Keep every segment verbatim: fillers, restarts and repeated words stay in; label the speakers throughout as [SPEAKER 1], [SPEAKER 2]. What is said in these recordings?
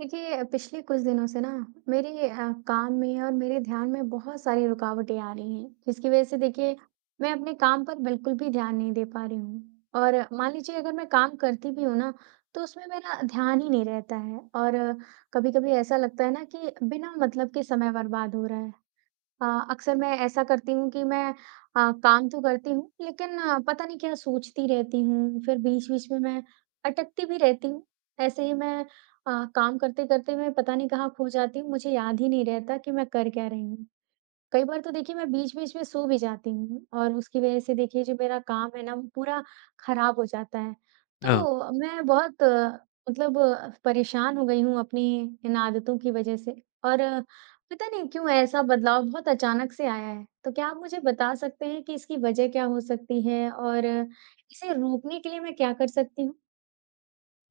[SPEAKER 1] देखिए, पिछले कुछ दिनों से ना मेरे अ, काम में और मेरे ध्यान में बहुत सारी रुकावटें आ रही हैं, जिसकी वजह से देखिए मैं अपने काम पर बिल्कुल भी ध्यान नहीं दे पा रही हूँ। और मान लीजिए अगर मैं काम करती भी हूँ ना, तो उसमें मेरा ध्यान ही नहीं रहता है और कभी-कभी ऐसा लगता है ना कि बिना मतलब के समय बर्बाद हो रहा है। अ, अक्सर मैं ऐसा करती हूँ कि मैं अ, काम तो करती हूँ लेकिन अ, पता नहीं क्या सोचती रहती हूँ, फिर बीच-बीच में मैं अटकती भी रहती हूँ। ऐसे ही मैं अ, काम करते-करते मैं पता नहीं कहाँ खो जाती हूँ, मुझे याद ही नहीं रहता कि मैं कर क्या रही हूँ। कई बार तो देखिए मैं बीच-बीच में सो भी जाती हूँ और उसकी वज़ह से देखिए जो मेरा काम है ना वो पूरा ख़राब हो जाता है।
[SPEAKER 2] ओह!
[SPEAKER 1] तो मैं बहुत अ, मतलब अ, परेशान हो गई हूँ अपनी इन आदतों की वज़ह से और अ, पता नहीं क्यों ऐसा बदलाव बहुत अचानक से आया है। तो क्या आप मुझे बता सकते हैं कि इसकी वज़ह क्या हो सकती है और अ, इसे रोकने के लिए मैं क्या कर सकती हूँ?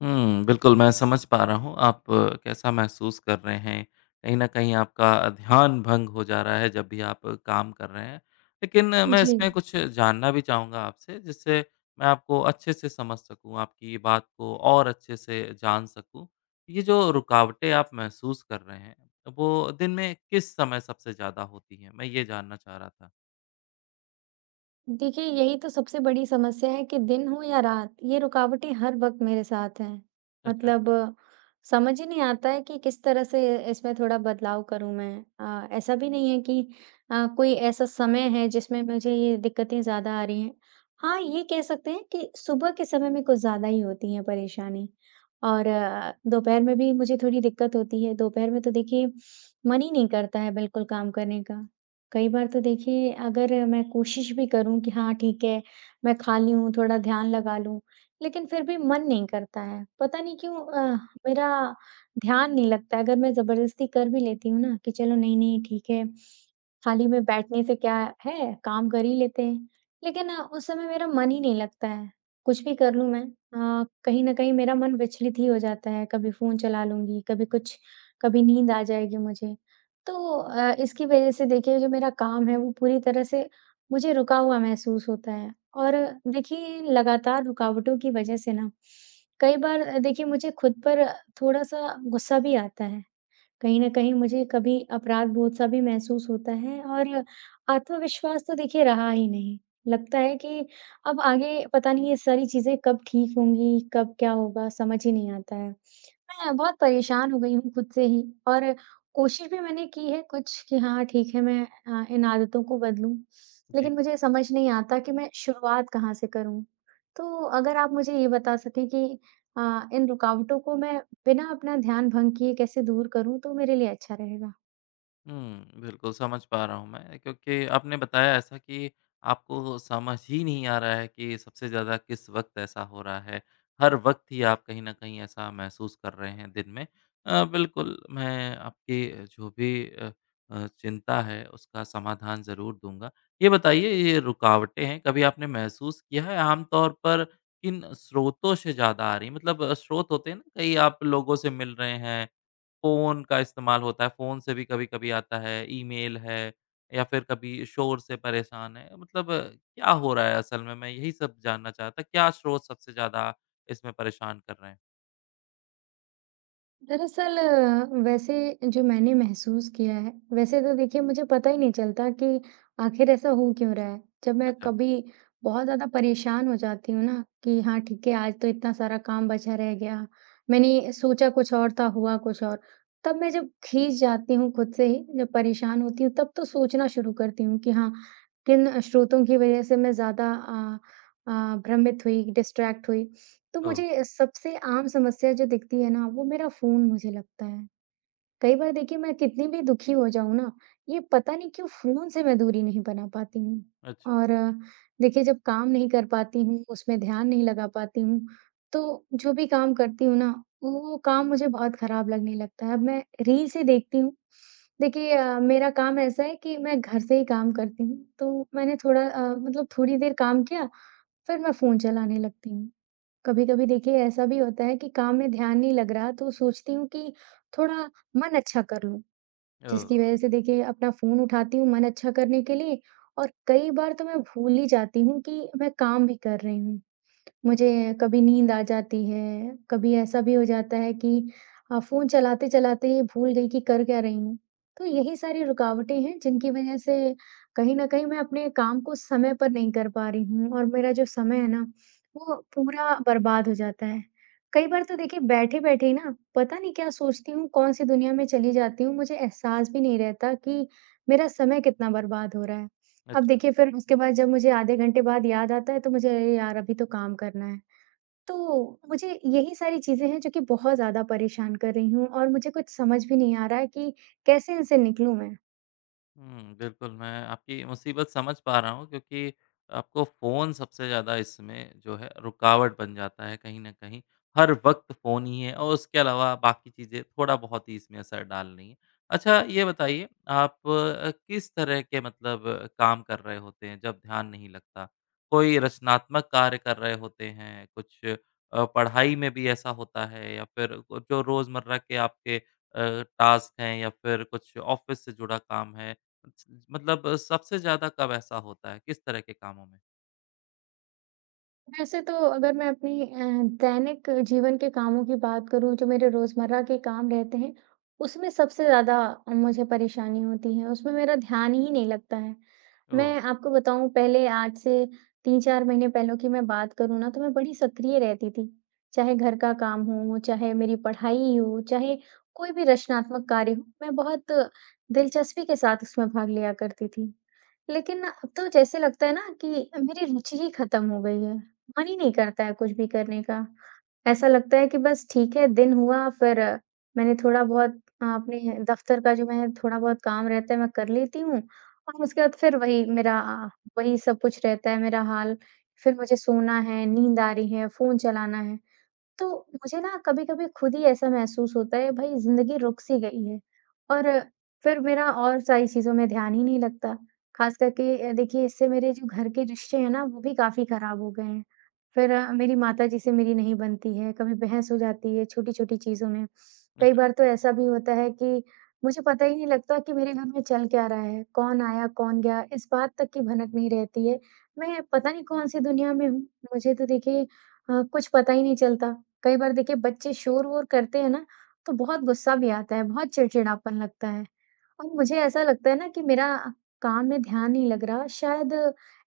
[SPEAKER 2] हुँ, बिल्कुल मैं समझ पा रहा हूँ आप अ, कैसा महसूस कर रहे हैं। कहीं न कहीं आपका ध्यान भंग हो जा रहा है जब भी आप काम कर रहे हैं। लेकिन अ, मैं
[SPEAKER 1] जी।
[SPEAKER 2] इसमें कुछ जानना भी चाहूँगा आपसे जिससे मैं आपको अच्छे से समझ सकूँ, आपकी बात को और अच्छे से जान सकूँ। ये जो रुकावटें आप महसूस कर रहे हैं, वो दिन में किस समय सबसे ज़्यादा होती हैं? मैं ये जानना चाह रहा था।
[SPEAKER 1] देखिए, यही तो सबसे बड़ी समस्या है कि दिन हो या रात, ये रुकावटें हर वक़्त मेरे साथ हैं।
[SPEAKER 2] अच्छा।
[SPEAKER 1] मतलब समझ ही नहीं आता है कि किस तरह से इसमें थोड़ा बदलाव करूँ मैं। अ, ऐसा भी नहीं है कि अ, कोई ऐसा समय है जिसमें मुझे ये दिक्कतें ज़्यादा आ रही हैं। हाँ, ये कह सकते हैं कि सुबह के समय में कुछ ज़्यादा ही होती है परेशानी और आ, दोपहर में भी मुझे थोड़ी दिक्कत होती है। दोपहर में तो देखिए मन ही नहीं करता है बिल्कुल काम करने का। कई बार तो देखिए अगर मैं कोशिश भी करूं कि हाँ ठीक है मैं खाली हूँ थोड़ा ध्यान लगा लूं, लेकिन फिर भी मन नहीं करता है पता नहीं क्यों अ, मेरा ध्यान नहीं लगता है। अगर मैं जबरदस्ती कर भी लेती हूँ ना कि चलो नहीं नहीं ठीक है, खाली में बैठने से क्या है काम कर ही लेते हैं, लेकिन अ, उस समय मेरा मन ही नहीं लगता है, कुछ भी कर लूं मैं, अ, कहीं ना कहीं मेरा मन विचलित ही हो जाता है, कभी फोन चला लूंगी कभी कुछ, कभी नींद आ जाएगी मुझे। तो अ, इसकी वजह से देखिए जो मेरा काम है वो पूरी तरह से मुझे रुका हुआ महसूस होता है। और देखिए लगातार रुकावटों की वजह से ना कई बार अ, देखिए मुझे खुद पर थोड़ा सा गुस्सा भी आता है, कहीं ना कहीं मुझे कभी अपराध बोध सा भी महसूस होता है और आत्मविश्वास तो देखिए रहा ही नहीं। लगता है कि अब आगे पता नहीं ये सारी चीजें कब ठीक होंगी कब क्या होगा समझ ही नहीं आता है। मैं बहुत परेशान हो गई हूँ खुद से ही, और कोशिश भी मैंने की है कुछ कि हाँ ठीक है मैं अ, इन आदतों को बदलूं,
[SPEAKER 2] जी।
[SPEAKER 1] लेकिन मुझे समझ नहीं आता कि मैं शुरुआत कहाँ से करूं। तो अगर आप मुझे ये बता सकें कि अ, इन रुकावटों को मैं बिना अपना ध्यान भंग किए कैसे दूर करूं तो मेरे लिए अच्छा रहेगा।
[SPEAKER 2] हुँ, बिल्कुल समझ पा रहा हूँ मैं क्योंकि आपने बताया ऐसा कि आपको समझ ही नहीं आ रहा है कि सबसे ज़्यादा किस वक़्त ऐसा हो रहा है। हर वक़्त ही आप कहीं न कहीं ऐसा महसूस कर रहे हैं दिन में। अ, बिल्कुल मैं आपकी जो भी अ अ, चिंता है उसका समाधान ज़रूर दूँगा। ये बताइए ये रुकावटें हैं कभी आपने महसूस किया है आम तौर पर किन स्रोतों से ज़्यादा आ रही हैं? मतलब अ, स्रोत होते हैं ना कई आप लोगों से मिल रहे हैं, फ़ोन का इस्तेमाल होता है, फ़ोन से भी कभी-कभी आता है, ईमेल है या फिर कभी शोर से परेशान है। मतलब क्या हो रहा है असल में? मैं यही सब जानना चाह रहा था। क्या स्रोत सबसे ज़्यादा इसमें परेशान कर रहे हैं?
[SPEAKER 1] दरअसल अ, वैसे जो मैंने महसूस किया है, वैसे तो देखिए मुझे पता ही नहीं चलता कि आखिर ऐसा हो क्यों रहा है। जब मैं
[SPEAKER 2] अच्छा।
[SPEAKER 1] कभी बहुत ज़्यादा परेशान हो जाती हूँ ना कि हाँ ठीक है आज तो इतना सारा काम बचा रह गया, मैंने सोचा कुछ और था हुआ कुछ और, तब मैं जब खींच जाती हूँ खुद से ही, जब परेशान होती हूँ तब तो सोचना शुरू करती हूँ कि हाँ किन स्रोतों की वजह से मैं ज़्यादा अ, अ, भ्रमित हुई, डिस्ट्रैक्ट हुई। तो
[SPEAKER 2] ओह!
[SPEAKER 1] मुझे सबसे आम समस्या जो दिखती है ना, वो मेरा फ़ोन मुझे लगता है। कई बार देखिए मैं कितनी भी दुखी हो जाऊँ ना, ये पता नहीं क्यों फ़ोन से मैं दूरी नहीं बना पाती हूँ।
[SPEAKER 2] अच्छा।
[SPEAKER 1] और अ, देखिए जब काम नहीं कर पाती हूँ, उसमें ध्यान नहीं लगा पाती हूँ, तो जो भी काम करती हूँ ना, वो काम मुझे बहुत ख़राब लगने लगता है। अब मैं रील्स ही देखती हूँ। देखिए अ, मेरा काम ऐसा है कि मैं घर से ही काम करती हूँ, तो मैंने थोड़ा अ, मतलब थोड़ी देर काम किया, फिर मैं फ़ोन चलाने लगती हूँ। कभी-कभी देखिए ऐसा भी होता है कि काम में ध्यान नहीं लग रहा तो सोचती हूँ कि थोड़ा मन अच्छा कर लूँ, जिसकी
[SPEAKER 2] ओह!
[SPEAKER 1] वजह से देखिए अपना फ़ोन उठाती हूँ मन अच्छा करने के लिए। और कई बार तो मैं भूल ही जाती हूँ कि मैं काम भी कर रही हूँ। मुझे कभी नींद आ जाती है, कभी ऐसा भी हो जाता है कि अ, फ़ोन चलाते-चलाते ही भूल गई कि कर क्या रही हूँ। तो यही सारी रुकावटें हैं जिनकी वज़ह से कहीं न कहीं मैं अपने काम को समय पर नहीं कर पा रही हूँ, और मेरा जो समय है ना, वो पूरा बर्बाद हो जाता है। कई बार तो देखिए बैठे-बैठे ही ना पता नहीं क्या सोचती हूँ, कौन-सी दुनिया में चली जाती हूँ, मुझे एहसास भी नहीं रहता कि मेरा समय कितना बर्बाद हो रहा है। अब
[SPEAKER 2] अच्छा।
[SPEAKER 1] देखिए फिर उसके बाद जब मुझे आधे घंटे बाद याद आता है तो मुझे अरे यार अभी तो काम करना है। तो मुझे यही सारी चीज़ें हैं जो कि बहुत ज़्यादा परेशान कर रही हूँ और मुझे कुछ समझ भी नहीं आ रहा है कि कैसे इनसे निकलूँ मैं?
[SPEAKER 2] हुँ, बिल्कुल, मैं आपकी मुसीबत समझ पा रहा हूँ क्योंकि आपको फ़ोन सबसे ज़्यादा इसमें जो है रुकावट बन जाता है कहीं न कहीं। हर वक़्त फ़ोन ही है और उसके अलावा बाकी चीज़ें थोड़ा बहुत ही इसमें असर डाल रही हैं। अच्छा ये बताइए आप अ, किस तरह के मतलब अ, काम कर रहे होते हैं जब ध्यान नहीं लगता? कोई रचनात्मक कार्य कर रहे होते हैं? कुछ अ, पढ़ाई में भी ऐसा होता है या फिर जो रोज़मर्रा के आपके अ, टास्क हैं या फिर कुछ ऑफ़िस से जुड़ा काम है? मतलब सबसे ज़्यादा कब ऐसा होता है? किस तरह के कामों में?
[SPEAKER 1] वैसे तो अगर मैं अपनी अ, दैनिक जीवन के कामों की बात करूँ, जो मेरे रोज़मर्रा के काम रहते हैं, उसमें सबसे ज़्यादा मुझे परेशानी होती है, उसमें मेरा ध्यान ही नहीं लगता है।
[SPEAKER 2] ओह!
[SPEAKER 1] मैं आपको बताऊँ, पहले आज से तीन चार महीने पहले की मैं बात करूँ ना, तो मैं बड़ी सक्रिय रहती थी। चाहे घर का काम हो, चाहे मेरी पढ़ाई हो, चाहे कोई भी रचनात्मक कार्य हो, मैं बहुत दिलचस्पी के साथ उसमें भाग लिया करती थी। लेकिन ना अब तो जैसे लगता है ना कि मेरी रुचि ही खत्म हो गई है। मन ही नहीं करता है कुछ भी करने का। ऐसा लगता है कि बस ठीक है दिन हुआ फिर अ, मैंने थोड़ा बहुत अ, अपने दफ्तर का जो मैं थोड़ा बहुत काम रहता है मैं कर लेती हूँ, और उसके बाद फिर वही मेरा अ, वही सब कुछ रहता है मेरा हाल। फिर मुझे सोना है, नींद आ रही है, फ़ोन चलाना है। तो मुझे ना कभी-कभी खुद ही ऐसा महसूस होता है भाई ज़िंदगी रुक सी गई है, और फिर मेरा और सारी चीज़ों में ध्यान ही नहीं लगता। ख़ास करके अ, देखिए इससे मेरे जो घर के रिश्ते हैं ना वो भी काफ़ी ख़राब हो गए हैं। फिर अ, मेरी माताजी से मेरी नहीं बनती है, कभी बहस हो जाती है छोटी-छोटी चीज़ों में। कई
[SPEAKER 2] अच्छा।
[SPEAKER 1] बार तो ऐसा भी होता है कि मुझे पता ही नहीं लगता कि मेरे घर में चल क्या रहा है? कौन आया, कौन गया? इस बात तक की भनक नहीं रहती है। मैं पता नहीं कौन-सी दुनिया में हूँ। मुझे तो देखिए अ, कुछ पता ही नहीं चलता। कई बार देखिए बच्चे शोर-वोर करते हैं ना, तो बहुत गुस्सा भी आता है, बहुत चिड़चिड़ापन लगता है। और मुझे ऐसा लगता है ना कि मेरा काम में ध्यान नहीं लग रहा। शायद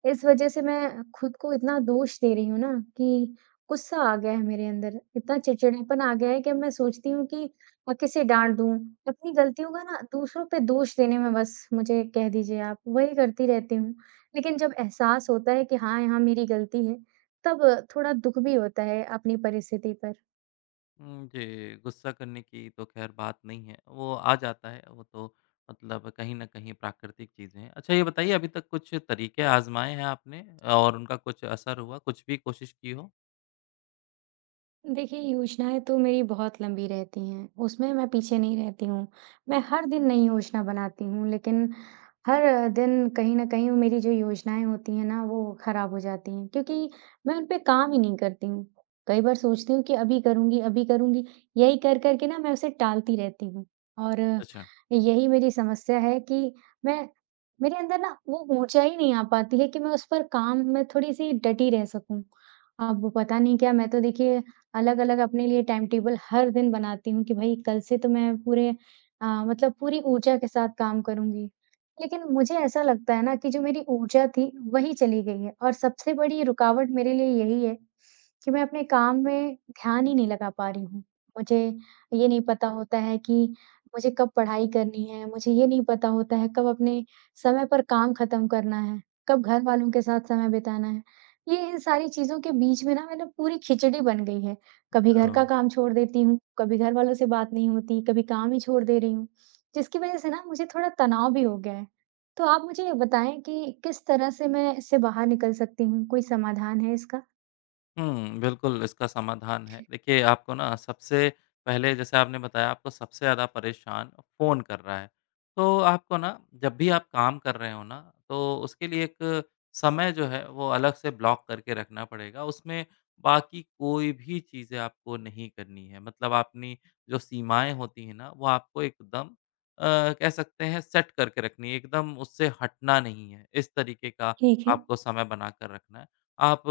[SPEAKER 1] इस वज़ह से मैं खुद को इतना दोष दे रही हूँ ना कि गुस्सा आ गया है मेरे अंदर। इतना चिड़चिड़ापन आ गया है कि अब मैं सोचती हूँ कि अ, किसे डाँट दूँ। अपनी गलतियों का ना दूसरों पे दोष देने में बस मुझे कह दीजिए आप, वही करती रहती हूँ। लेकिन जब एहसास होता है कि हाँ, यहाँ मेरी गलती है, तब थोड़ा दुःख भी होता है अपनी परिस्थिति पर।
[SPEAKER 2] उम, जी, गुस्सा करने की तो ख़ैर बात नहीं है, वो आ जाता है, वो तो मतलब कहीं न कहीं प्राकृतिक चीज़ें हैं। अच्छा ये बताइए अभी तक कुछ तरीके आज़माए हैं आपने और उनका कुछ असर हुआ? कुछ भी कोशिश की हो?
[SPEAKER 1] देखिए योजनाएँ तो मेरी बहुत लंबी रहती हैं, उसमें मैं पीछे नहीं रहती हूँ। मैं हर दिन नई योजना बनाती हूँ, लेकिन हर दिन कहीं न कहीं वो मेरी जो योजनाएँ होती हैं ना, वो खराब हो जाती हैं, क्योंकि मैं उन पे काम ही नहीं करती हूँ। कई बार सोचती हूँ कि अभी करूँगी, अभी करूँगी, यही कर, कर के ना मैं उसे टालती रहती हूँ। और
[SPEAKER 2] अच्छा।
[SPEAKER 1] यही मेरी समस्या है कि मैं, मेरे अंदर ना वो ऊर्जा ही नहीं आ पाती है कि मैं उस पर काम में थोड़ी-सी डटी रह सकूँ। अब वो पता नहीं क्या, मैं तो देखिए अलग-अलग अपने लिए टाइम टेबल हर दिन बनाती हूँ कि भई कल से तो मैं पूरे अ, मतलब पूरी ऊर्जा के साथ काम करूँगी। लेकिन मुझे ऐसा लगता है ना कि जो मेरी ऊर्जा थी वही चली गई है और सबसे बड़ी रुकावट मेरे लिए यही है कि मैं अपने काम में ध्यान ही नहीं लगा पा रही हूँ। मुझे ये नहीं पता होता है कि मुझे कब पढ़ाई करनी है, मुझे ये नहीं पता होता है कब अपने समय पर काम ख़त्म करना है, कब घरवालों के साथ समय बिताना है। ये इन सारी चीज़ों के बीच में ना मतलब पूरी खिचड़ी बन गई है, कभी घर
[SPEAKER 2] ओह!
[SPEAKER 1] का काम छोड़ देती हूँ, कभी घर वालों से बात नहीं होती, कभी काम ही छोड़ दे रही हूँ, जिसकी वज़ह से ना मुझे थोड़ा तनाव भी हो गया है। तो आप मुझे ये बताएँ कि किस तरह से मैं इससे बाहर निकल सकती हूँ? कोई समाधान है इसका?
[SPEAKER 2] हुँ, बिल्कुल इसका समाधान है। देखिए, आपको ना सबसे पहले जैसे आपने बताया आपको सबसे ज़्यादा परेशान फ़ोन कर रहा है। तो आपको ना जब भी आप काम कर रहे हो ना, तो उसके लिए एक समय जो है वो अलग से ब्लॉक करके रखना पड़ेगा। उसमें बाकी कोई भी चीज़ें आपको नहीं करनी है। मतलब अपनी जो सीमाएँ होती हैं ना, वो आपको एकदम अ, कह सकते हैं सेट करके रखनी है, एकदम उससे हटना नहीं है। इस तरीके का
[SPEAKER 1] ठीक है।
[SPEAKER 2] आपको समय बना कर रखना है। आप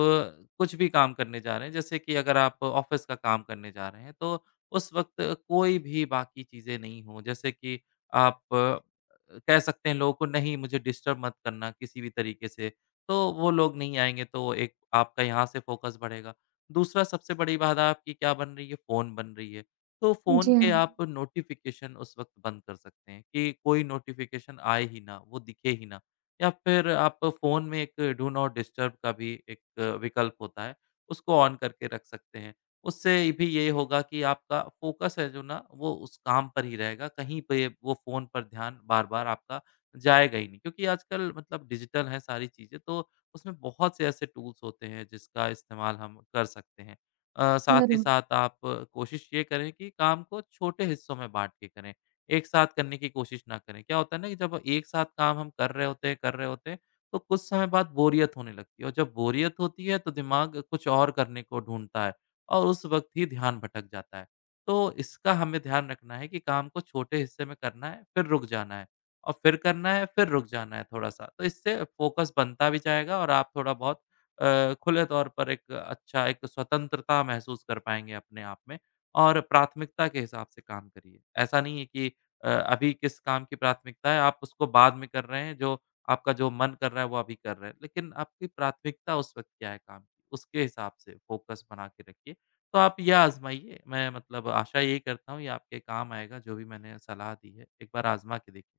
[SPEAKER 2] कुछ भी काम करने जा रहे हैं, जैसे कि अगर आप ऑफ़िस का काम करने जा रहे हैं, तो उस वक़्त कोई भी बाकी चीज़ें नहीं हों। जैसे कि आप कह सकते हैं लोगों को, "नहीं, मुझे डिस्टर्ब मत करना किसी भी तरीके से।" तो वो लोग नहीं आएँगे, तो एक आपका यहाँ से फ़ोकस बढ़ेगा। दूसरा सबसे बड़ी बाधा आपकी क्या बन रही है? फ़ोन बन रही है। तो फ़ोन
[SPEAKER 1] जी
[SPEAKER 2] के
[SPEAKER 1] हाँ,
[SPEAKER 2] आप नोटिफ़िकेशन उस वक़्त बंद कर सकते हैं कि कोई नोटिफ़िकेशन आए ही ना, वो दिखे ही ना। या फिर आप फ़ोन में एक डू नॉट डिस्टर्ब का भी एक विकल्प होता है, उसको ऑन करके रख सकते हैं। उससे भी ये होगा कि आपका फ़ोकस है जो ना, वो उस काम पर ही रहेगा, कहीं पे वो फ़ोन पर ध्यान बार-बार आपका जाएगा ही नहीं। क्योंकि आजकल मतलब डिजिटल हैं सारी चीज़ें, तो उसमें बहुत से ऐसे टूल्स होते हैं जिसका इस्तेमाल हम कर सकते हैं। अ, साथ ही
[SPEAKER 1] ज़रूर।
[SPEAKER 2] साथ आप कोशिश ये करें कि काम को छोटे हिस्सों में बाँट के करें। एक साथ करने की कोशिश ना करें। क्या होता है ना कि जब एक साथ काम हम कर रहे होते हैं, कर रहे होते हैं, तो कुछ समय बाद बोरियत होने लगती है और जब बोरियत होती है तो दिमाग कुछ और करने को ढूँढता है और उस वक़्त ही ध्यान भटक जाता है। तो इसका हमें ध्यान रखना है कि काम को छोटे हिस्से में करना है, फिर रुक जाना है और फिर करना है, फिर रुक जाना है थोड़ा-सा। तो इससे फ़ोकस बनता भी जाएगा और आप थोड़ा बहुत अ, खुले तौर पर एक अच्छा एक स्वतंत्रता महसूस कर पाएँगे अपने आप में और प्राथमिकता के हिसाब से काम करिए। ऐसा नहीं है कि अ, अभी किस काम की प्राथमिकता है, आप उसको बाद में कर रहे हैं, जो आपका जो मन कर रहा है, वो अभी कर रहे हैं। लेकिन आपकी प्राथमिकता उस वक़्त क्या है काम की, उसके हिसाब से फ़ोकस बना के रखिए। तो आप यह आज़माइए, मैं मतलब आशा यही करता हूँ, ये आपके काम आएगा, जो भी मैंने सलाह दी है, एक बार आज़मा के देखिए।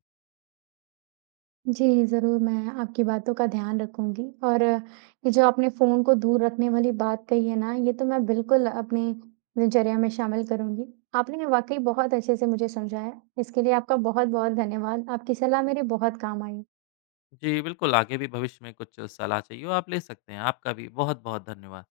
[SPEAKER 1] जी, ज़रूर मैं आपकी बातों का ध्यान रखूँगी, और अ, ये जो आपने फ़ोन को दूर रखने वाली बात कही है ना, ये तो मैं बिल्कुल अपनी दिनचर्या में शामिल करूँगी। आपने वाक़ई बहुत अच्छे से मुझे समझाया, इसके लिए आपका बहुत-बहुत धन्यवाद। आपकी सलाह मेरे बहुत काम आई।
[SPEAKER 2] जी, बिल्कुल, आगे भी भविष्य में कुछ सलाह चाहिए हो, आप ले सकते हैं। आपका भी बहुत-बहुत धन्यवाद।